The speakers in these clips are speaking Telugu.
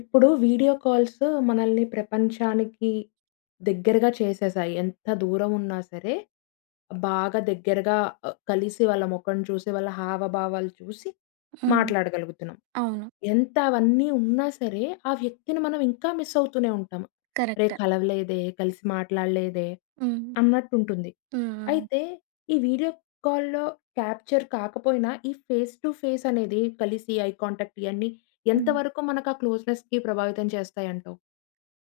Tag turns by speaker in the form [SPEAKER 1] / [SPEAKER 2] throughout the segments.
[SPEAKER 1] ఇప్పుడు వీడియో కాల్స్ మనల్ని ప్రపంచానికి దగ్గరగా చేసేసాయి. ఎంత దూరం ఉన్నా సరే, బాగా దగ్గరగా కలిసి వాళ్ళ ముఖం చూసి, వాళ్ళ హావభావాలు చూసి
[SPEAKER 2] హ్మ్.
[SPEAKER 1] మాట్లాడగలుగుతున్నాం.
[SPEAKER 2] అవును.
[SPEAKER 1] ఎంత అవన్నీ ఉన్నా సరే, ఆ వ్యక్తిని మనం ఇంకా మిస్ అవుతూనే ఉంటాం. "అరే!
[SPEAKER 2] కరెక్ట్.
[SPEAKER 1] కలవలేదే, కలిసి మాట్లాడలేదే"
[SPEAKER 2] హ్మ్.
[SPEAKER 1] అన్నట్టుంటుంది.
[SPEAKER 2] హ్మ్. హ్మ్.
[SPEAKER 1] అయితే ఈ వీడియో కాల్‌లో క్యాప్చర్ కాకపోయినా, ఈ ఫేస్ టు ఫేస్ అనేది కలిసి ఐ కాంటాక్ట్ ఇయన్నీ ఎంత
[SPEAKER 2] హ్మ్.
[SPEAKER 1] వరకు మనకు ఆ క్లోజ్‌నెస్‌కి ప్రభావితం చేస్తాయంటావు?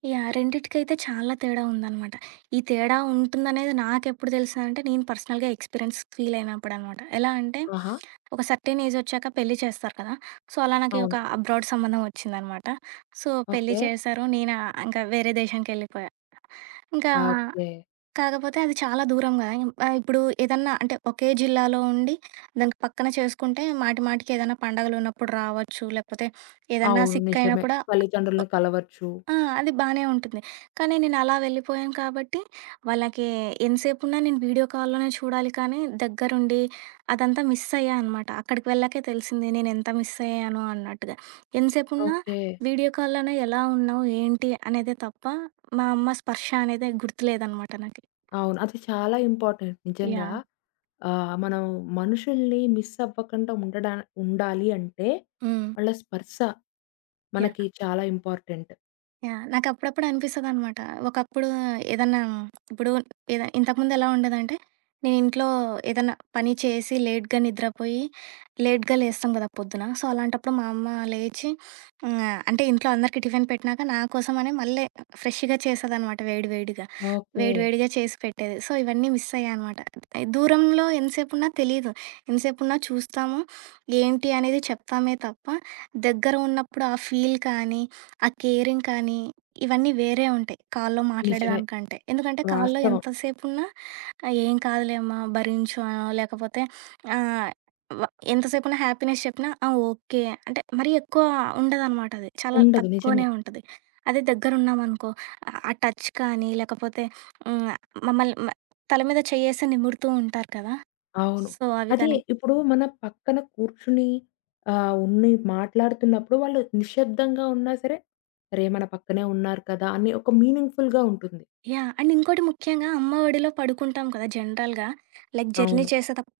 [SPEAKER 2] యాహ్! రెండిటికైతే చాలా తేడా ఉందనమాట. ఈ తేడా ఉంటుందనేది నాకెప్పుడు తెలుసంటే, నేను పర్సనల్‌గా ఎక్స్‌పీరియన్స్ ఫీల్ అయినప్పుడనమాట. ఎలా అంటే,
[SPEAKER 1] ఆహా!
[SPEAKER 2] ఒక సర్టెన్ ఏజ్ ఒచ్చాక పెళ్లి చేస్తారు కదా! సో, అలా నాకు
[SPEAKER 1] అవును.
[SPEAKER 2] ఒక అబ్రాడ్ సంబంధం ఒచ్చిందనమాట. సో, పెళ్లి
[SPEAKER 1] ఓకే.
[SPEAKER 2] చేశారు. నేను ఇంకా వేరే దేశానికెళ్ళిపోయా. ఇంకా
[SPEAKER 1] ఆ! ఓకే.
[SPEAKER 2] కాకపోతే అది చాలా దూరం గదా! ఇప్పుడు ఏదన్నా అంటే ఒకే జిల్లాలో ఉండి దానికి పక్కన చేసుకుంటే మాటి మాటికి ఏదైనా పండగలున్నప్పుడు రావచ్చు. లేకపోతే ఏదన్నా
[SPEAKER 1] అవును.
[SPEAKER 2] సిక్ అయినా
[SPEAKER 1] నిజమే.
[SPEAKER 2] కూడా
[SPEAKER 1] తల్లిదండ్రులను కలవచ్చు.
[SPEAKER 2] ఆ! అది బానే ఉంటుంది. కానీ నేను అలా వెళ్ళిపోయాను కాబట్టి వాళ్ళకి ఎంతసేపున్నా నేను వీడియో కాల్‌లోనే చూడాలి కానీ దగ్గరుండి అదంతా మిస్ అయ్యా అనమాట. అక్కడికి వెళ్ళాకే తెలిసింది నేనెంత మిస్ అయ్యానో అన్నట్టుగా. ఎంతసేపున్నా
[SPEAKER 1] ఓకే.
[SPEAKER 2] వీడియో కాల్‌లోనే ఎలా ఉన్నావు? ఏంటి? అనేదే తప్ప మా అమ్మ స్పర్శ అనేది గుర్తులేదనమాట నాకి.
[SPEAKER 1] అవును. అది చాలా ఇంపార్టెంట్ నిజంగా.
[SPEAKER 2] యాహ్!
[SPEAKER 1] మనం మనుషుల్ని మిస్ అవ్వకుండా ఉండాలి అంటే
[SPEAKER 2] హ్మ్.
[SPEAKER 1] వాళ్ళ స్పర్శ మనకి
[SPEAKER 2] యాహ్!
[SPEAKER 1] చాలా ఇంపార్టెంట్.
[SPEAKER 2] యాహ్! నాకప్పుడప్పుడు అనిపిస్తదనమాట. ఒకప్పుడు ఏదన్నా ఇప్పుడు ఏద ఇంతకుముందెలా ఉండేదంటే, నేను ఇంట్లో ఏదన్నా పని చేసి లేట్‌గా నిద్రపోయి, లేట్‌గా లేస్తాం గదా పొద్దున. సో, అలాంటప్పుడు మా అమ్మ లేచి హ్మ్, అంటే ఇంట్లో అందరికీ టిఫిన్ పెట్టినాక నా కోసమని మళ్ళీ ఫ్రెష్‌గా చేసేదనమాట వేడి వేడిగా.
[SPEAKER 1] ఓకే.
[SPEAKER 2] వేడి వేడిగా చేసి పెట్టేది. సో, ఇవన్నీ మిస్ అయ్యానమాట. దూరంలో ఎంతసేపున్నా తెలీదు. ఎంతసేపున్నా చూస్తాము, ఏంటి అనేది చెప్తామే తప్ప, దగ్గర ఉన్నప్పుడు ఆ ఫీల్ కానీ, ఆ కేరింగ్ కానీ, ఇవన్నీ వేరే ఉంటాయి. కాల్‌లో
[SPEAKER 1] నిజమే.
[SPEAKER 2] మాట్లాడేదానికంటే. ఎందుకంటే కాల్‌లో
[SPEAKER 1] వాస్తవం.
[SPEAKER 2] ఎంతసేపున్నా "ఏం కాదులే అమ్మా భరించు" అనో లేకపోతే ఆహ్, వ ఎంతసేపున్నా హ్యాపీనెస్ చెప్పినా "ఆ! ఓకే." అంటే మరీ ఎక్కువ ఉండదనమాట అది. చాలా
[SPEAKER 1] ఉండదు. నిజమే.
[SPEAKER 2] తక్కువనే ఉంటది. అదే దగ్గరున్నామనుకో ఆ టచ్ కానీ లేకపోతే హ్మ్, మమ్మల్ని తల మీద చెయ్యేసి నిమురుతూ ఉంటారు కదా!
[SPEAKER 1] అవును.
[SPEAKER 2] సో, అవి
[SPEAKER 1] అదే
[SPEAKER 2] కానీ
[SPEAKER 1] ఇప్పుడు మన పక్కన కూర్చుని ఉన్ని మాట్లాడుతున్నప్పుడు వాళ్ళు నిశ్శబ్దంగా ఉన్నా సరే, "అరే! మన పక్కనే ఉన్నారు కదా!" అని ఒక మీనింగ్‌ఫుల్‌గా ఉంటుంది.
[SPEAKER 2] యాహ్! అండ్ ఇంకోటి ముఖ్యంగా అమ్మ ఒడిలో పడుకుంటాం కదా! జనరల్‌గా లైక్ జర్నీ
[SPEAKER 1] అవును.
[SPEAKER 2] చేసేతప్పుడు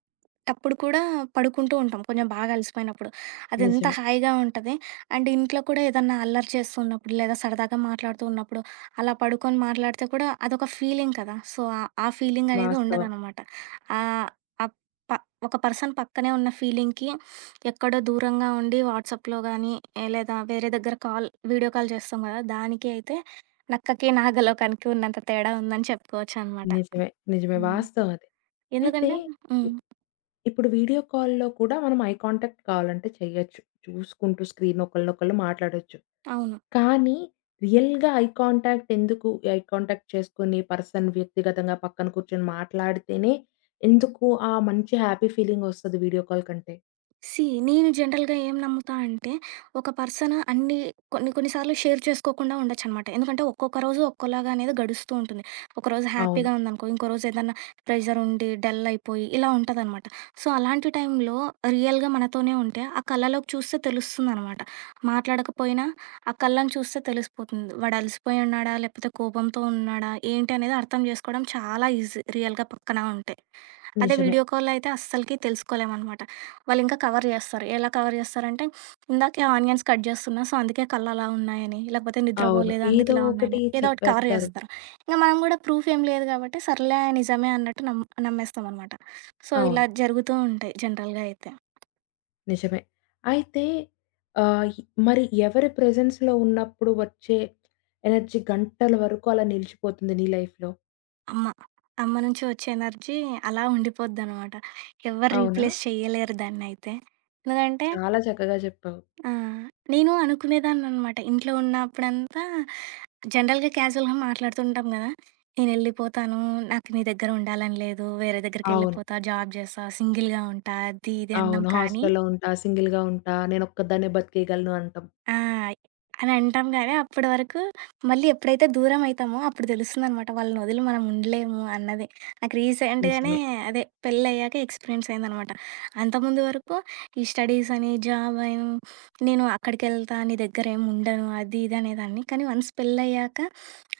[SPEAKER 2] అప్పుడు కూడా పడుకుంటూ ఉంటాం. కొంచెం బాగా అలసిపోయినప్పుడు. అదెంత
[SPEAKER 1] నిజమే.
[SPEAKER 2] హాయిగా ఉంటది. అండ్ ఇంట్లో కూడా ఏదన్నా అల్లరి చేస్తున్నప్పుడు, లేదా సరదాగా మాట్లాడుతూ ఉన్నప్పుడు, అలా పడుకొని మాట్లాడితే కూడా అదొక ఫీలింగ్ కదా! సో, ఆ ఫీలింగ్ అనేది
[SPEAKER 1] వాస్తవం.
[SPEAKER 2] ఉండదనమాట. ఆహ్, అప్ ప ఒక పర్సన్ పక్కనే ఉన్న ఫీలింగ్‌కి ఎక్కడో దూరంగా ఉండి వాట్సాప్‌లో గానీ, లేదా వేరే దగ్గర వీడియో కాల్ చేస్తాం కదా! దానికి అయితే నక్కకి, నాగలోకానికి ఉన్నంత తేడా ఉందని చెప్పుకోవచ్చనమాట.
[SPEAKER 1] నిజమే. నిజమే.
[SPEAKER 2] హ్మ్.
[SPEAKER 1] వాస్తవం అది. అయితే
[SPEAKER 2] ఎందుకంటే హ్మ్.
[SPEAKER 1] ఇప్ ఇప్పుడు వీడియో కాల్‌లో కూడా మనం ఐ కాంటాక్ట్ కావాలంటే చేయొచ్చు. చూసుకుంటూ స్క్రీన్ ఒకళ్ళనొకళ్ళు మాట్లాడొచ్చు.
[SPEAKER 2] అవును.
[SPEAKER 1] కానీ రియల్‌గా ఐ కాంటాక్ట్ ఎందుకు? ఐ కాంటాక్ట్ చేసుకొని పర్సన్ వ్యక్తిగతంగా పక్కన కూర్చొని మాట్లాడితేనే ఎందుకు ఆ మంచి హ్యాపీ ఫీలింగ్ ఒస్తది వీడియో కాల్ కంటే.
[SPEAKER 2] సీ నేను జనరల్‌గా ఏం నమ్ముతా అంటే, ఒక పర్సన్ అన్ని కొన్ని కొన్ని సార్లు షేర్ చేసుకోకుండా ఉండొచ్చనమాట. ఎందుకంటే ఒక్కొక్క రోజు ఒక్కోలాగా అనేది గడుస్తూ ఉంటుంది. ఒకరోజు
[SPEAKER 1] అవును.
[SPEAKER 2] హ్యాపీగా ఉందనుకో, ఇంకో రోజు ఏదన్నా ప్రెషర్ ఉండి, డల్ అయిపోయి ఇలా ఉంటదనమాట. సో, అలాంటి టైంలో రియల్‌గా మనతోనే ఉంటే ఆ కళ్ళలోకి చూస్తే తెలుస్తుందనమాట. మాట్లాడకపోయినా ఆ కళ్ళని చూస్తే తెలిసిపోతుంది. వాడు అలసిపోయి ఉన్నాడా? లేకపోతే కోపంతో ఉన్నాడా? ఏంటి అనేది అర్థం చేసుకోవడం చాలా ఈజీ రియల్‌గా పక్కన ఉంటే. అదే
[SPEAKER 1] నిజమే.
[SPEAKER 2] వీడియో కాల్‌లో అయితే అస్సలకి తెలుసుకోలేమనమాట. వాళ్ళింకా కవర్ జేస్తారు. ఎలా కవర్ జేస్తారంటే, ఇందాకే ఆనియన్స్ కట్ జేస్తున్నా, సో, అందుకే కళ్ళలా ఉన్నాయని, లేకపోతే
[SPEAKER 1] అవును.
[SPEAKER 2] నిద్రబోలేదు అందుకే
[SPEAKER 1] ఏదో
[SPEAKER 2] ఇలా
[SPEAKER 1] ఒకటి
[SPEAKER 2] ఉన్నాయని, ఏదో ఒకటి కవర్
[SPEAKER 1] చెప్పేస్తారు.
[SPEAKER 2] జేస్తారు. ఇంక మనం గూడా ప్రూఫ్ ఏం లేదు గాబట్టి, సర్లే నిజమే అన్నట్టు నమ్మేస్తామనమాట. సో,
[SPEAKER 1] అవును.
[SPEAKER 2] ఇలా జరుగుతూ ఉంటాయి జనరల్‌గా అయితే.
[SPEAKER 1] నిజమే. అయితే ఆహ్, ఇ మరి ఎవరి ప్రెజెన్స్‌లో ఉన్నప్పుడు వచ్చే ఎనర్జీ గంటల వరకు అలా నిలిచిపోతుంది నీ లైఫ్‌లో.
[SPEAKER 2] అమ్మ. అమ్మ నుంచి వచ్చే ఎనర్జీ అలా ఉండిపోద్దనమాట. ఎవ్వరు
[SPEAKER 1] అవునా?
[SPEAKER 2] రీప్లేస్ చెయ్యలేరు దాన్నయితే. ఎందుకంటే
[SPEAKER 1] చాలా చక్కగా చెప్పావు.
[SPEAKER 2] ఆ! నేను అనుకునేదాన్ననమాట. ఇంట్లో ఉన్నప్పుడంతా జనరల్‌గా క్యాజువల్‌గా మాట్లాడుతుంటాం గదా! నేనెళ్ళిపోతాను. నాకు నీ దగ్గర ఉండాలని లేదు. వేరే
[SPEAKER 1] అవును.
[SPEAKER 2] దగ్గరికెళ్ళిపోతా, జాబ్ జేస్తా, సింగిల్‌గా ఉంటా, అది ఇది అన్నాం
[SPEAKER 1] అవును.
[SPEAKER 2] కానీ
[SPEAKER 1] హాస్టల్‌లో ఉంటా, సింగిల్‌గా ఉంటా, నేనొక్కదాన్నే బతికేయగలను అంటాం.
[SPEAKER 2] ఆ! అని అంటాం గానీ, అప్పడి వరకు మళ్ళీ ఎప్పుడైతే దూరం అయితామో అప్పుడు తెలుస్తుందనమాట. వాళ్ళని వదిలి మనం ఉండలేము అన్నది. నాకు రీసెంట్‌గానే
[SPEAKER 1] నిజమే.
[SPEAKER 2] అదే పెళ్లయ్యాక ఎక్స్‌పీరియన్స్ అయిందనమాట. అంతకుముందు వరకు ఈ స్టడీస్ అని, జాబ్ అని, నేను అక్కడికెళ్తా, నీ దగ్గరేమి ఉండను అది ఇది అనేదాన్ని. కానీ వన్స్ పెళ్లయ్యాక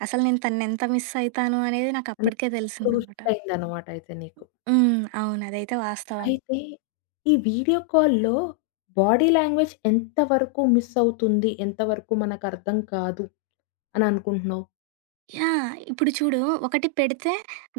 [SPEAKER 2] అసలు నేను తననెంత మిస్ అయితాను అనేది నాకు
[SPEAKER 1] అంటే
[SPEAKER 2] అప్పటికే
[SPEAKER 1] అప్పుడు
[SPEAKER 2] తెలిసిందనమాట.
[SPEAKER 1] షిఫ్ట్ అయిందన్నమాట అయితే నీకు.
[SPEAKER 2] హ్మ్. అవును. అదైతే వాస్తవం.
[SPEAKER 1] అయితే ఈ వీడియో కాల్‌లో బాడీ లాంగ్వేజ్ ఎంత వరకు మిస్ అవుతుంది? ఎంత వరకు మనకర్థం కాదు అని అనుకుంటున్నావు?
[SPEAKER 2] యాహ్! ఇప్పుడు చూడు ఒకటి పెడితే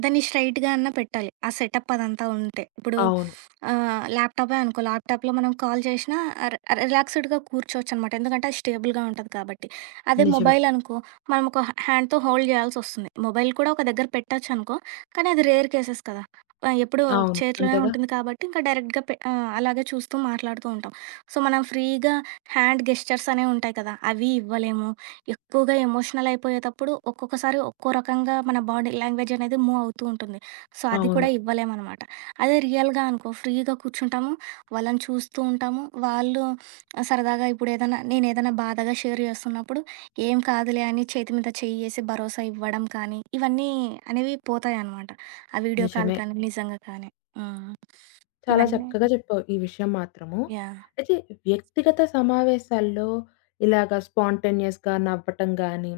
[SPEAKER 2] దాన్ని స్ట్రెయిట్‌గా అన్నా పెట్టాలి. ఆ సెటప్ అదంతా ఉంటే. ఇప్పుడు
[SPEAKER 1] అవును.
[SPEAKER 2] ల్యాప్‌టాపే అనుకో ల్యాప్‌టాప్‌లో మనం కాల్ చేసినా ర్ రిలాక్స్‌డ్‌గా కూర్చోవచ్చనమాట. ఎందుకంటే అది స్టేబుల్‌గా ఉంటది కాబట్టి. అదే
[SPEAKER 1] నిజమే.
[SPEAKER 2] మొబైల్ అనుకో మనం ఒక హ్యాండ్‌తో హోల్డ్ చేయాల్సొస్తుంది. మొబైల్ కూడా ఒక దగ్గర పెట్టొచ్చనుకో కానీ అది రేర్ కేసెస్ కదా! ఎప్పుడూ అవును.
[SPEAKER 1] అవును.
[SPEAKER 2] చేతిలోనే
[SPEAKER 1] అంతేగా?
[SPEAKER 2] ఉంటుంది కాబట్టి ఇంకా డైరెక్ట్‌గా అలాగే చూస్తూ మాట్లాడుతూ ఉంటాం. సో, మనం ఫ్రీగా హ్యాండ్ గెస్చర్స్ అనేవి ఉంటాయి కదా! అవి ఇవ్వలేము. ఎక్కువగా ఎమోషనల్ అయిపోయేటప్పుడు ఒక్కొక్కసారి ఒక్కో రకంగా మన బాడీ లాంగ్వేజ్ అనేది మూవ్ అవుతూ ఉంటుంది. సో, అది
[SPEAKER 1] అవును.
[SPEAKER 2] కూడా ఇవ్వలేమనమాట. అదే రియల్‌గా అనుకో ఫ్రీగా కూర్చుంటాము. వాళ్ళని చూస్తూ ఉంటాము. వాళ్ళు సరదాగా ఇప్పుడేదన్నా నేనేదన్నా బాధగా షేర్ చేస్తున్నప్పుడు ఏం కాదులే అని చేతి మీద చెయ్యేసి భరోసా ఇవ్వడం కానీ, ఇవన్నీ అనేవి పోతాయనమాట. ఆ వీడియో కాల్
[SPEAKER 1] నిజమే.
[SPEAKER 2] కానీ, నిజంగా కానీ. హ్మ్.
[SPEAKER 1] చాలా
[SPEAKER 2] ఇవన్నీ
[SPEAKER 1] చక్కగా చెప్పావు ఈ విషయం మాత్రము.
[SPEAKER 2] యాహ్!
[SPEAKER 1] అయితే వ్యక్తిగత సమావేశాల్లో ఇలాగ స్పాంటేనియస్‌గా నవ్వటం గాని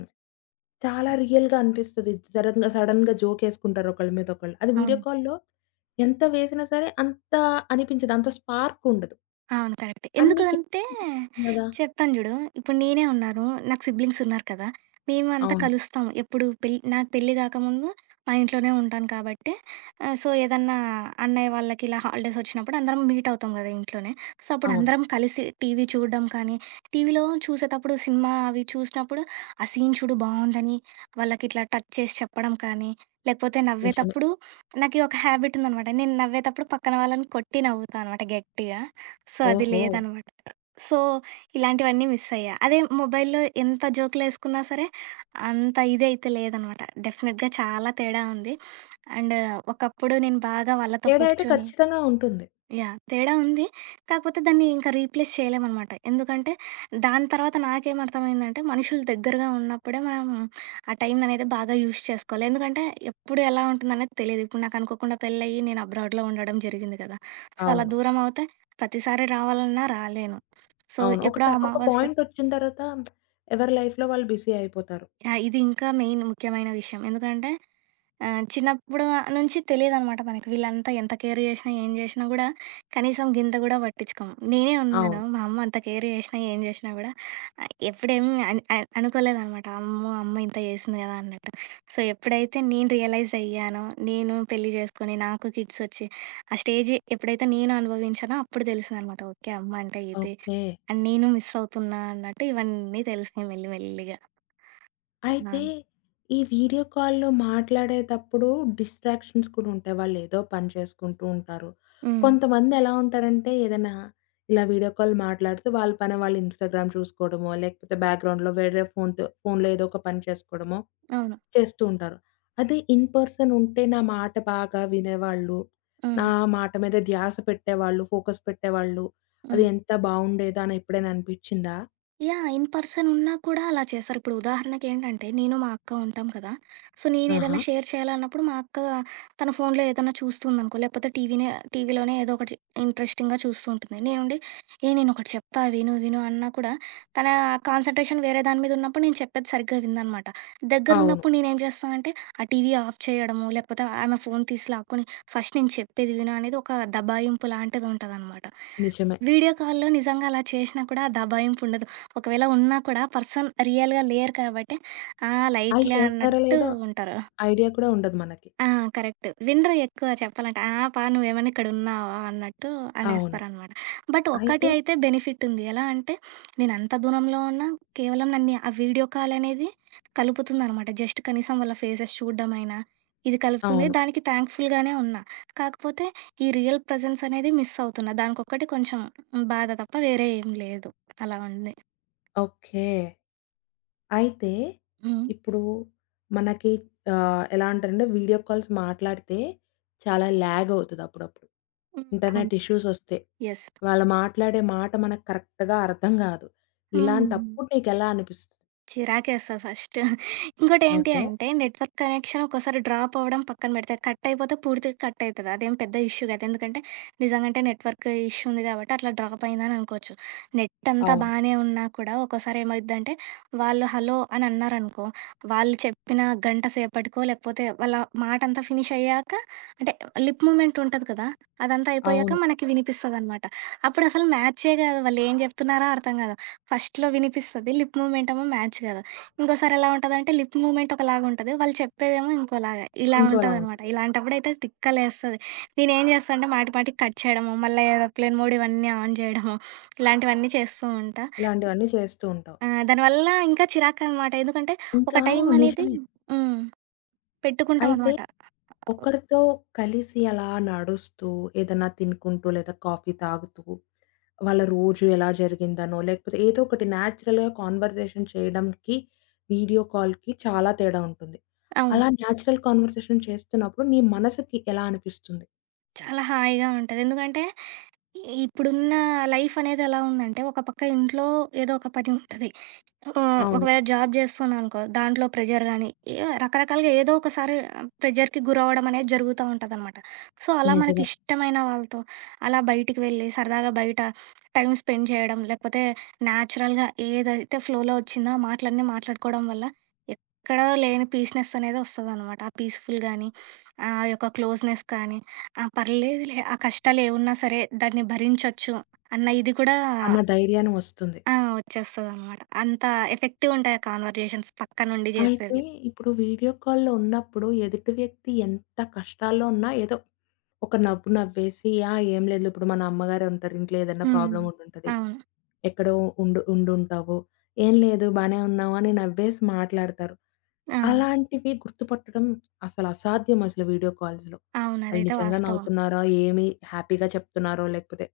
[SPEAKER 1] చాలా రియల్‌గా అనిపిస్తది. సడెన్‌గా సడెన్‌గా జోకేసుకుంటారు ఒకళ్ళ మీద ఒకళ్ళు. అది వీడియో
[SPEAKER 2] అవును.
[SPEAKER 1] కాల్‌లో ఎంత వేసినా సరే అంత అనిపించదు. అంత స్పార్క్ ఉండదు.
[SPEAKER 2] అవును. కరెక్టే.
[SPEAKER 1] అన్ని
[SPEAKER 2] ఎందుకంటే
[SPEAKER 1] కదా!
[SPEAKER 2] చెప్తాను జూడు. ఇప్పుడు నేనే ఉన్నాను. నాకు సిబ్లింగ్స్ ఉన్నారు కదా! మేమంతా
[SPEAKER 1] అవును.
[SPEAKER 2] కలుస్తాం. ఎప్పుడు పెళ్ నాకు పెళ్లి గాకముందు మా ఇంట్లోనే ఉంటాను కాబట్టి సో, ఏదన్నా అన్నయ్య వాళ్ళకి ఇలా హాలిడేస్ వచ్చినప్పుడు అందరం మీట్ అవుతాం గదా! ఇంట్లోనే. సో, అప్పుడు
[SPEAKER 1] అవును.
[SPEAKER 2] అందరం కలిసి టీవీ చూడడం కానీ, టీవీలో చూసేటప్పుడు సినిమా అవి చూసినప్పుడు ఆ సీన్ చూడు బావుందని వాళ్ళకిట్లా టచ్ చేసి చెప్పడం కానీ, లేకపోతే
[SPEAKER 1] నిజమే.
[SPEAKER 2] నవ్వేతప్పుడు నాకీ ఒక హ్యాబిట్ ఉందనమాట. నేను నవ్వేతప్పుడు పక్కన వాళ్ళని కొట్టి నవ్వుతా అనమాట గట్టిగా. సో, అది
[SPEAKER 1] ఓహో!
[SPEAKER 2] లేదనమాట. సో, ఇలాంటివన్నీ మిస్సయ్యా. అదే మొబైల్‌లో ఎంత జోకులేసుకున్నా సరే, అంత ఇదైతే లేదనమాట. డెఫినెట్‌గా చాలా తేడా ఉంది. అండ్ ఒకప్పుడు నేను బాగా వాళ్ళతో
[SPEAKER 1] తేడా అయితే
[SPEAKER 2] కూర్చొని
[SPEAKER 1] ఖచ్చితంగా ఉంటుంది.
[SPEAKER 2] యాహ్! తేడా ఉంది. కాకపోతే దాన్ని ఇంకా రీప్లేస్ చేయలేమనమాట. ఎందుకంటే దాని తర్వాత నాకేమర్థమైందంటే మనుషులు దగ్గరగా ఉన్నప్పుడే మనం ఆ టైంననేది బాగా యూజ్ చేసుకోవాలి. ఎందుకంటే ఎప్పుడు ఎలా ఉంటుందనేది తెలీదు. ఇప్పుడు నాకు అనుకోకుండా పెళ్లయ్యి నేను అబ్రాడ్‌లో ఉండడం జరిగింది కదా! సో, అలా
[SPEAKER 1] అవును.
[SPEAKER 2] దూరమవుతే ప్రతిసారి రావాలన్నా రాలేను. సో,
[SPEAKER 1] అవును. ఒక ట
[SPEAKER 2] ఎప్పుడో
[SPEAKER 1] ఒక
[SPEAKER 2] అమావాస్య
[SPEAKER 1] పాయింటొచ్చిన తర్వాత ఎవరి లైఫ్‌లో వాళ్ళు బిజీ అయిపోతారు.
[SPEAKER 2] ఆ! ఇది ఇంకా ముఖ్యమైన విషయం. ఎందుకంటే చిన్నప్పుడు నుంచి తెలీదనమాట మనకి. వీళ్ళంతా ఎంత కేర్ జేషినా, ఏం జేషినా గూడా కనీసం గింత గూడా పట్టించుకోము. నేనే ఉన్నాను.
[SPEAKER 1] అవును.
[SPEAKER 2] మా అమ్మ అంత కేర్ జేషినా, ఏం జేషినా గూడా ఎప్పుడేమి అన్ అన్ అనుకోలేదనమాట. అమ్మో! అమ్మ ఇంత జేసింది గదా అన్నట్టు. సో, ఎప్పుడైతే నేను రియలైజ్ అయ్యానో, నేను పెళ్లి జేసుకొని, నాకు కిడ్స్ ఒచ్చి, ఆ స్టేజ్ ఎప్పుడైతే నేను అనుభవించానో అప్పుడు తెలిసిందనమాట. ఓకే. అమ్మ అంటే ఇదే.
[SPEAKER 1] ఓకే.
[SPEAKER 2] అండ్ నేను మిస్ అవుతున్నా అన్నట్టు ఇవన్నీ తెలిసినాయి మెల్లి మెల్లిగా. ఆ!
[SPEAKER 1] అయితే, ఈ వీడియో కాల్‌లో మాట్లాడేటప్పుడు డిస్ట్రాక్షన్స్ కూడా ఉంటాయి. వాళ్ళేదో పని చేసుకుంటూ ఉంటారు.
[SPEAKER 2] హ్మ్.
[SPEAKER 1] కొంతమందెలా ఉంటారంటే, ఏదైనా ఇలా వీడియో కాల్ మాట్లాడుతూ వాళ్ళ పని వాళ్ళు ఇన్‌స్టాగ్రామ్ చూసుకోవడమో, లేకపోతే బ్యాక్‌గ్రౌండ్‌లో వేరే ఫోన్‌తో ఫోన్‌లో ఏదో ఒక పని చేసుకోవడమో
[SPEAKER 2] అవును.
[SPEAKER 1] చేస్తూ ఉంటారు. అదే ఇన్ పర్సన్ ఉంటే, నా మాట బాగా వినేవాళ్ళు,
[SPEAKER 2] హ్మ్.
[SPEAKER 1] నా మాట మీద ధ్యాస పెట్టేవాళ్ళు, ఫోకస్ పెట్టేవాళ్ళు.
[SPEAKER 2] హ్మ్.
[SPEAKER 1] అది ఎంత బావుండేదో అని ఎప్పుడైనా అనిపిచ్చిందా?
[SPEAKER 2] యాహ్! ఇన్ పర్సన్ ఉన్నా కూడా అలా చేశారు. ఇప్పుడు ఉదాహరణకేంటంటే, నేను మా అక్క ఉంటాం కదా! సో,
[SPEAKER 1] ఆహా!
[SPEAKER 2] నేనేదైనా షేర్ చేయాలన్నప్పుడు మా అక్క తన ఫోన్‌లో ఏదైనా చూస్తుందనుకో, లేకపోతే టీవీలోనే ఏదో ఒకటి ఇంట్రెస్టింగ్‌గా చూస్తూ ఉంటుంది. నేనుండి, "ఏ నేనొకటి చెప్తా విను, విను" అన్నా కూడా తన కాన్సంట్రేషన్ వేరే దాని మీద ఉన్నప్పుడు నేను చెప్పేది సరిగ్గా వినదనమాట.
[SPEAKER 1] అవును.
[SPEAKER 2] దగ్గరున్నప్పుడు నేనేం చేస్తానంటే, ఆ టీవీ ఆఫ్ చేయడము, లేకపోతే ఆమె ఫోన్ తీసి లాక్కొని, "ఫస్ట్ నేను చెప్పేది విను" అనేది ఒక దబాయింపు లాంటిదుంటదనమాట.
[SPEAKER 1] నిజమే.
[SPEAKER 2] వీడియో కాల్‌లో నిజంగా అలా చేషినా కూడా ఆ దబాయింపుండదు. ఒకవేళ ఉన్నా కూడా పర్సన్ రియల్‌గా లేరు కాబట్టి, ఆ!
[SPEAKER 1] అయి
[SPEAKER 2] లైట్‌లే
[SPEAKER 1] చేస్తున్నారో
[SPEAKER 2] అన్నట్టు
[SPEAKER 1] లేదో
[SPEAKER 2] ఉంటారు.
[SPEAKER 1] ఐడియా కూడా ఉండదు మనకి.
[SPEAKER 2] ఆ! కరెక్ట్. వినరు ఎక్కువ చెప్పాలంటే. ఆ! నువ్వేమైనా ఇక్కడున్నావా అన్నట్టు
[SPEAKER 1] అవును.
[SPEAKER 2] అనేస్తారనమాట. బట్ ఒక్కటి
[SPEAKER 1] అయితే
[SPEAKER 2] అయితే బెనిఫిట్ ఉంది. ఎలా అంటే, నేనంత దూరంలో ఉన్నా కేవలం నన్ను ఆ వీడియో కాల్ అనేది కలుపుతుందనమాట. జస్ట్ కనీసం వాళ్ళ ఫేసెస్ చూడడమైనా, ఇది కలుపుతుంది.
[SPEAKER 1] అవును.
[SPEAKER 2] దానికి థ్యాంక్‌ఫుల్‌గానే ఉన్నా. కాకపోతే ఈ రియల్ ప్రెజెన్స్ అనేది మిస్ అవుతున్నా. దానికొక్కటి కొంచెం బాధ తప్ప వేరే ఏం లేదు. అలా ఉంది.
[SPEAKER 1] ఓకే. అయితే
[SPEAKER 2] హ్మ్.
[SPEAKER 1] ఇప్పుడు మనకి ఎలా అంటారంటే వీడియో కాల్స్ మాట్లాడితే చాలా లాగ్ అవుతది అప్పుడప్పుడు.
[SPEAKER 2] హ్మ్. అవును.
[SPEAKER 1] ఇంటర్నెట్ ఇష్యూస్ ఒస్తాయి.
[SPEAKER 2] యెస్.
[SPEAKER 1] వాళ్ళు మాట్లాడే మాట మనకు కరెక్ట్‌గా అర్థం గాదు.
[SPEAKER 2] హ్మ్.
[SPEAKER 1] ఇలాంటప్పుడు నీకెలా అనిపిస్తది?
[SPEAKER 2] చిరాకేస్తది ఫస్ట్. ఇంకోటేంటి
[SPEAKER 1] ఓకే.
[SPEAKER 2] అంటే నెట్‌వర్క్ కనెక్షన్ ఒక్కోసారి డ్రాప్ అవ్వడం పక్కన పెడితే, కట్ అయిపోతే పూర్తిగా కట్ అయితది. అదేం పెద్ద ఇష్యూ కాదు. ఎందుకంటే నిజంగంటే నెట్‌వర్క్ ఇష్యూ ఉంది కాబట్టి అట్లా డ్రాప్ అయిందని అనుకోవచ్చు. నెట్ అంతా
[SPEAKER 1] అవును.
[SPEAKER 2] బానే ఉన్నా కూడా ఒక్కోసారి ఏమైద్దంటే వాళ్ళు హలో అని అన్నారనుకో, వాళ్ళు చెప్పిన గంట సేపటికో లేకపోతే వాళ్ళ మాటంతా ఫినిష్ అయ్యాక అంటే లిప్ మూవ్‌మెంట్ ఉంటది కదా! అదంతా అయిపోయాక
[SPEAKER 1] అవును.
[SPEAKER 2] మనకి వినిపిస్తదనమాట. అప్పుడసలు మ్యాచే కాదు. వాళ్ళేం చెప్తున్నారో అర్థం కాదు. ఫస్ట్‌లో వినిపిస్తది. లిప్ మూవ్‌మెంట్ ఏమో మ్యాచ్ కాదు. ఇంకోసారి ఎలా ఉంటదంటే లిప్ మూవ్‌మెంట్ ఒకలాగుంటది. వాళ్ళు చెప్పేదేమో ఇంకోలాగా. ఇలా
[SPEAKER 1] ఇంకోలా
[SPEAKER 2] ఉంటదనమాట.
[SPEAKER 1] ఉంటుంది.
[SPEAKER 2] ఇలాంటప్పుడైతే తిక్కలేస్తది. నేనేం చేస్తా అంటే మాటి మాటికి కట్ చేయడము, మళ్ళీ ఏరోప్లేన్ మోడ్ ఇవన్నీ ఆన్ చేయడము, ఇలాంటివన్నీ చేస్తూ ఉంటా.
[SPEAKER 1] ఇలాంటివన్నీ చేస్తూ ఉంటావు.
[SPEAKER 2] దానివల్ల ఇంకా చిరాకనమాట. ఎందుకంటే
[SPEAKER 1] ఇంకా
[SPEAKER 2] ఒక టైం
[SPEAKER 1] అవును
[SPEAKER 2] అనేది
[SPEAKER 1] నిజమే.
[SPEAKER 2] హ్మ్.
[SPEAKER 1] అయితే
[SPEAKER 2] పెట్టుకుంటామనమాట.
[SPEAKER 1] ఒకరితో కలిసి అలా నడుస్తూ, ఏదన్నా తినుకుంటూ, లేదా కాఫీ తాగుతూ, వాళ్ళ రోజు ఎలా జరిగిందనో, లేకపోతే ఏదో ఒకటి న్యాచురల్‌గా కాన్వర్జేషన్ చేయడంకి, వీడియో కాల్‌కి చాలా తేడా ఉంటుంది.
[SPEAKER 2] అవును.
[SPEAKER 1] అలా న్యాచురల్ కాన్వర్జేషన్ చేస్తున్నప్పుడు నీ మనసుకి ఎలా అనిపిస్తుంది?
[SPEAKER 2] చాలా హాయిగా ఉంటది. ఎందుకంటే ఇప్పుడున్న లైఫ్ అనేది ఎలా ఉందంటే ఒక పక్క ఇంట్లో ఏదో ఒక పని ఉంటది.
[SPEAKER 1] అవును.
[SPEAKER 2] ఒకవేళ జాబ్ జేస్తున్నాననుకో, దాంట్లో ప్రెషర్ గానీ, రకరకాలుగా ఏదో ఒకసారి ప్రెషర్‌కి గురవ్వడం అనేది జరుగుతా ఉంటదనమాట. సో, అలా
[SPEAKER 1] నిజమే.
[SPEAKER 2] మనకిష్టమైన వాళ్ళతో, అలా బయటికి వెళ్ళి, సరదాగా బయట టైమ్ స్పెండ్ చేయడం, లేకపోతే న్యాచురల్‌గా ఏదైతే ఫ్లోలో వచ్చిందో ఆ మాటలన్నీ మాట్లాడుకోవడం వల్ల ఎక్కడా లేని పీస్‌నెస్ అనేది ఒస్తదనమాట. ఆ పీస్‌ఫుల్ గానీ, ఆ యొక్క క్లోజ్‌నెస్ కానీ, ఆ! పర్లేదులే, ఆ కష్టాలేవున్నా సరే దాన్ని భరించొచ్చు అన్న ఇది కూడా
[SPEAKER 1] అన్న ధైర్యాన్ని వస్తుంది.
[SPEAKER 2] ఆ! వచ్చేస్తదనమాట. అంత ఎఫెక్టివుంటాయి ఆ కన్వర్జేషన్స్ పక్కనుండి
[SPEAKER 1] అయితే
[SPEAKER 2] జేసేవి.
[SPEAKER 1] ఇప్పుడు వీడియో కాల్‌లో ఉన్నప్పుడు ఎదుటి వ్యక్తి ఎంత కష్టాల్లో ఉన్నా ఏదో ఒక నవ్వు నవ్వేసి, ఆ! ఏం లేదులే ఇప్పుడు మన అమ్మగారే ఉంటారు. ఇంట్లో ఏదైనా
[SPEAKER 2] హ్మ్.
[SPEAKER 1] ప్రాబ్లమ్ ఉండుంటది.
[SPEAKER 2] అవును.
[SPEAKER 1] ఎక్కడో ఉండుంటావు. "ఏం లేదు బానే ఉన్నావు" అని నవ్వేసి మాట్లాడతారు.
[SPEAKER 2] ఆ!
[SPEAKER 1] అలాంటివి గుర్తుపట్టడం అసలు అసాధ్యం అసలు వీడియో కాల్స్‌లో.
[SPEAKER 2] అవును.
[SPEAKER 1] వాళ్ళు
[SPEAKER 2] అదైతే
[SPEAKER 1] నిజంగా
[SPEAKER 2] వాస్తవం.
[SPEAKER 1] నవ్వుతున్నారో, ఏమి హ్యాపీగా చెప్తున్నారో, లేకపోతే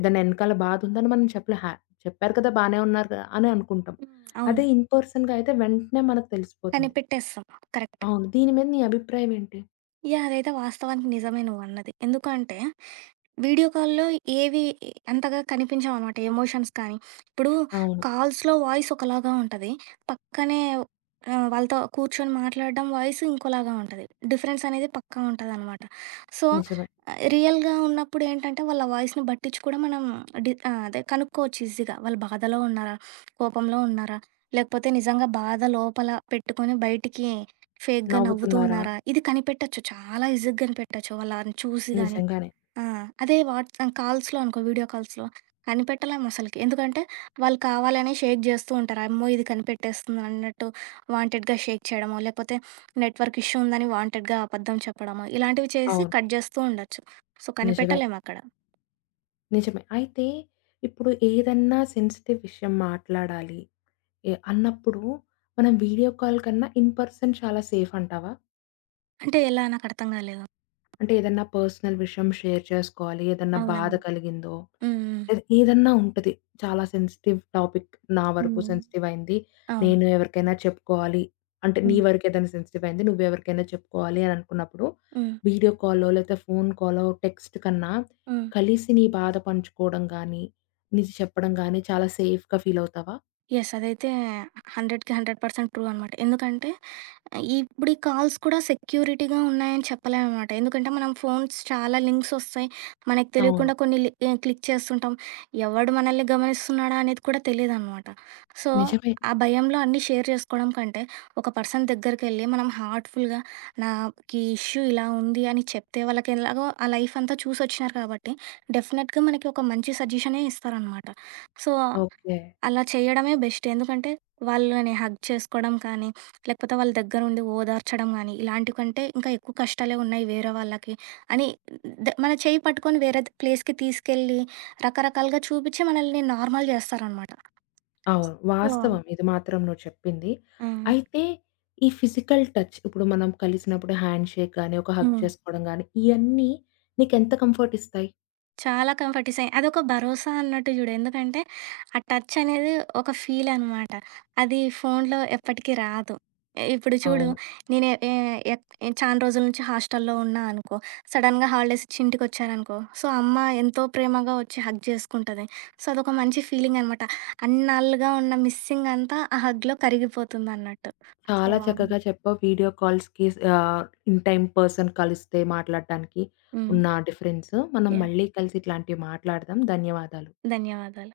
[SPEAKER 1] ఏదైనా ఎనకాల బాధుందని మనం చెప్పలే. చెప్పారు కదా! బానే ఉన్నారు కదా! అని అనుకుంటాం.
[SPEAKER 2] హ్మ్.
[SPEAKER 1] అదే
[SPEAKER 2] అవును.
[SPEAKER 1] ఇన్ పర్సన్‌గా అయితే వెంటనే మనకు తెలిసిపోతుంది.
[SPEAKER 2] కనిపెట్టేస్తాం. కరెక్ట్.
[SPEAKER 1] అవును. దీని మీద నీ అభిప్రాయం ఏంటి?
[SPEAKER 2] యాహ్! అదైతే వాస్తవానికి నిజమే నువ్వన్నది. ఎందుకు అంటే, వీడియో కాల్‌లో ఏవి అంతగా కనిపించవనమాట ఎమోషన్స్ కానీ. ఇప్పుడు
[SPEAKER 1] అవును.
[SPEAKER 2] కాల్స్‌లో వాయిస్ ఒకలాగా ఉంటది. పక్కనే వాళ్ళతో కూర్చొని మాట్లాడడం వాయిస్ ఇంకోలాగా ఉంటది. డిఫరెన్స్ అనేది పక్కా ఉంటదనమాట. సో,
[SPEAKER 1] నిజమే.
[SPEAKER 2] రియల్‌గా ఉన్నప్పుడు ఏంటంటే, వాళ్ళ వాయిస్‌ని బట్టిచ్చి కూడా మనం అదే కనుక్కోవచ్చు ఈజీగా. వాళ్ళు బాధలో ఉన్నారా? కోపంలో ఉన్నారా? లేకపోతే నిజంగా బాధ లోపల పెట్టుకొని బయటికి ఫేక్‌గా నవ్వుతూ
[SPEAKER 1] నవ్వుతున్నారా?
[SPEAKER 2] ఉన్నారా? ఇది కనిపెట్టొచ్చు. చాలా ఈజీ‌గా కనిపెట్టొచ్చు. వాళ్ళని చూసి గాని.
[SPEAKER 1] నిజంగానే.
[SPEAKER 2] ఆ! అదే కాల్స్‌లో అనుకో వీడియో కాల్స్‌లో కనిపెట్టలేము అసలకి. ఎందుకంటే వాళ్ళు కావాలనే షేక్ చేస్తూ ఉంటారు. అమ్మో! ఇది కనిపెట్టేస్తుంది అన్నట్టు వాంటెడ్‌గా షేక్ చేయడమో, లేకపోతే నెట్‌వర్క్ ఇష్యూ ఉందని వాంటెడ్‌గా అబద్ధం చెప్పడమో, ఇలాంటివి చేసి
[SPEAKER 1] అవును.
[SPEAKER 2] కట్ చేస్తూ ఉండొచ్చు. సో,
[SPEAKER 1] నిజమే.
[SPEAKER 2] కనిపెట్టలేము అక్కడ.
[SPEAKER 1] నిజమే. అయితే ఇప్పుడు ఏదన్నా సెన్సిటివ్ విషయం మాట్లాడాలి అన్నప్పుడు మనం వీడియో కాల్ కన్నా ఇన్ పర్సన్ చాలా సేఫ్ అంటావా?
[SPEAKER 2] అంటే ఎలా నాకు అర్థం కాలేదు.
[SPEAKER 1] అంటే ఏదన్నా పర్సనల్ విషయం షేర్ చేసుకోవాలి. ఏదన్నా బాధ
[SPEAKER 2] అవునవును.
[SPEAKER 1] కలిగిందో,
[SPEAKER 2] హ్మ్.
[SPEAKER 1] లేదా ఏదన్నా ఉంటది. చాలా సెన్సిటివ్ టాపిక్ నా
[SPEAKER 2] హ్మ్.
[SPEAKER 1] వరకు
[SPEAKER 2] హ్మ్.
[SPEAKER 1] సెన్సిటివ్ అయింది.
[SPEAKER 2] అవును.
[SPEAKER 1] నేను ఎవరికైనా చెప్పుకోవాలి. అంటే నీ
[SPEAKER 2] హ్మ్.
[SPEAKER 1] వరకు ఏదైనా సెన్సిటివ్ అయింది. నువ్వెవరికైనా చెప్పుకోవాలి అని అనుకున్నప్పుడు,
[SPEAKER 2] హ్మ్.
[SPEAKER 1] వీడియో కాలో, లేతే ఫోను కాలో, టెక్స్ట్ కన్నా
[SPEAKER 2] హ్మ్.
[SPEAKER 1] కలిసి నీ బాధ పంచుకోవడం గానీ, నీది చెప్పడం గానీ చాలా సేఫ్‌గా ఫీల్ అవుతావా?
[SPEAKER 2] యెస్. అదైతే 100కి 100% ట్రూ అనమాట. ఎందుకంటే ఇప్పుడు ఈ కాల్స్ కూడా సెక్యూరిటీగా ఉన్నాయని చెప్పలేమనమాట. ఎందుకంటే మనం ఫోన్స్ చాలా లింక్స్ వస్తాయి. మనకు
[SPEAKER 1] అవును.
[SPEAKER 2] తెలియకుండా కొన్ని క్లిక్ చేస్తుంటాం. ఎవడు మనల్ని గమనిస్తున్నాడా అనేది కూడా తెలీదనమాట. సో,
[SPEAKER 1] నిజమే.
[SPEAKER 2] ఆ భయంలో అన్నీ షేర్ చేసుకోవడం కంటే, ఒక పర్సన్ దగ్గరికెళ్ళి మనం హార్ట్‌ఫుల్‌గా నాకీ ఇష్యూ ఇలా ఉంది అని చెప్తే వాళ్ళకి ఎలాగో ఆ లైఫ్ అంతా చూసొచ్చినారు కాబట్టి, డెఫినెట్‌గా మనకి ఒక మంచి సజెషనే ఇస్తారనమాట. So,
[SPEAKER 1] okay.
[SPEAKER 2] అలా చేయడమే బెస్ట్. ఎందుకంటే వాళ్ళని హగ్ చేసుకోవడం కానీ లేకపోతే వాళ్ళ దగ్గరుండి ఓదార్చడం గానీ, ఇలాంటి కంటే ఇంకా ఎక్కువ కష్టాలే ఉన్నాయి వేరే వాళ్ళకి అని మన చేయి పట్టుకొని వేరే ప్లేస్‌కి తీసుకెళ్ళి రకరకాలుగా చూపిచ్చి మనల్ని నార్మల్ జేస్తారనమాట.
[SPEAKER 1] అవును.
[SPEAKER 2] సో
[SPEAKER 1] వాస్తవం. ఇది మాత్రం నువ్వు చెప్పింది.
[SPEAKER 2] హ్మ్.
[SPEAKER 1] అయితే ఈ ఫిజికల్ టచ్ ఇప్పుడు మనం కలిసినప్పుడు హ్యాండ్‌షేక్ గాని, ఒక హగ్
[SPEAKER 2] హ్మ్.
[SPEAKER 1] చేసుకోవడం గాని, ఇయన్నీ నీకెంత కంఫర్ట్ ఇస్తాయి?
[SPEAKER 2] చాలా కంఫర్ట్ ఇస్తాయి. అదొక భరోసా అన్నట్టు చూడు. ఎందుకంటే, ఆ టచ్ అనేది ఒక ఫీల్ అనమాట. అది ఫోన్‌లో ఎప్పటికి రాదు. ఇప్పుడు చూడు
[SPEAKER 1] అవును.
[SPEAKER 2] నేను ఎ ఎ- ఎక్ చానా రోజుల నుంచి హాస్టల్‌లో ఉన్నా అనుకో, సడెన్‌గా హాలిడేస్ ఇచ్చి ఇంటికొచ్చాననుకో, సో, అమ్మ ఎంతో ప్రేమగా వచ్చి హగ్ చేసుకుంటది. సో, అదొక మంచి ఫీలింగ్ అనమాట. అన్నాళ్లుగా ఉన్న మిస్సింగ్ అంతా ఆ హగ్‌లో కరిగిపోతుందన్నట్టు.
[SPEAKER 1] చాలా
[SPEAKER 2] అవును.
[SPEAKER 1] చక్కగా చెప్పావు. వీడియో కాల్స్‌కి ఆహ్, ఇన్ టైమ్ పర్సన్ కలిస్తే మాట్లాడటానికి
[SPEAKER 2] హ్మ్.
[SPEAKER 1] ఉన్న డిఫరెన్స్. మనం
[SPEAKER 2] యాహ్!
[SPEAKER 1] మళ్ళీ కలిసి ఇట్లాంటివి మాట్లాడదాం. ధన్యవాదాలు.
[SPEAKER 2] ధన్యవాదాలు.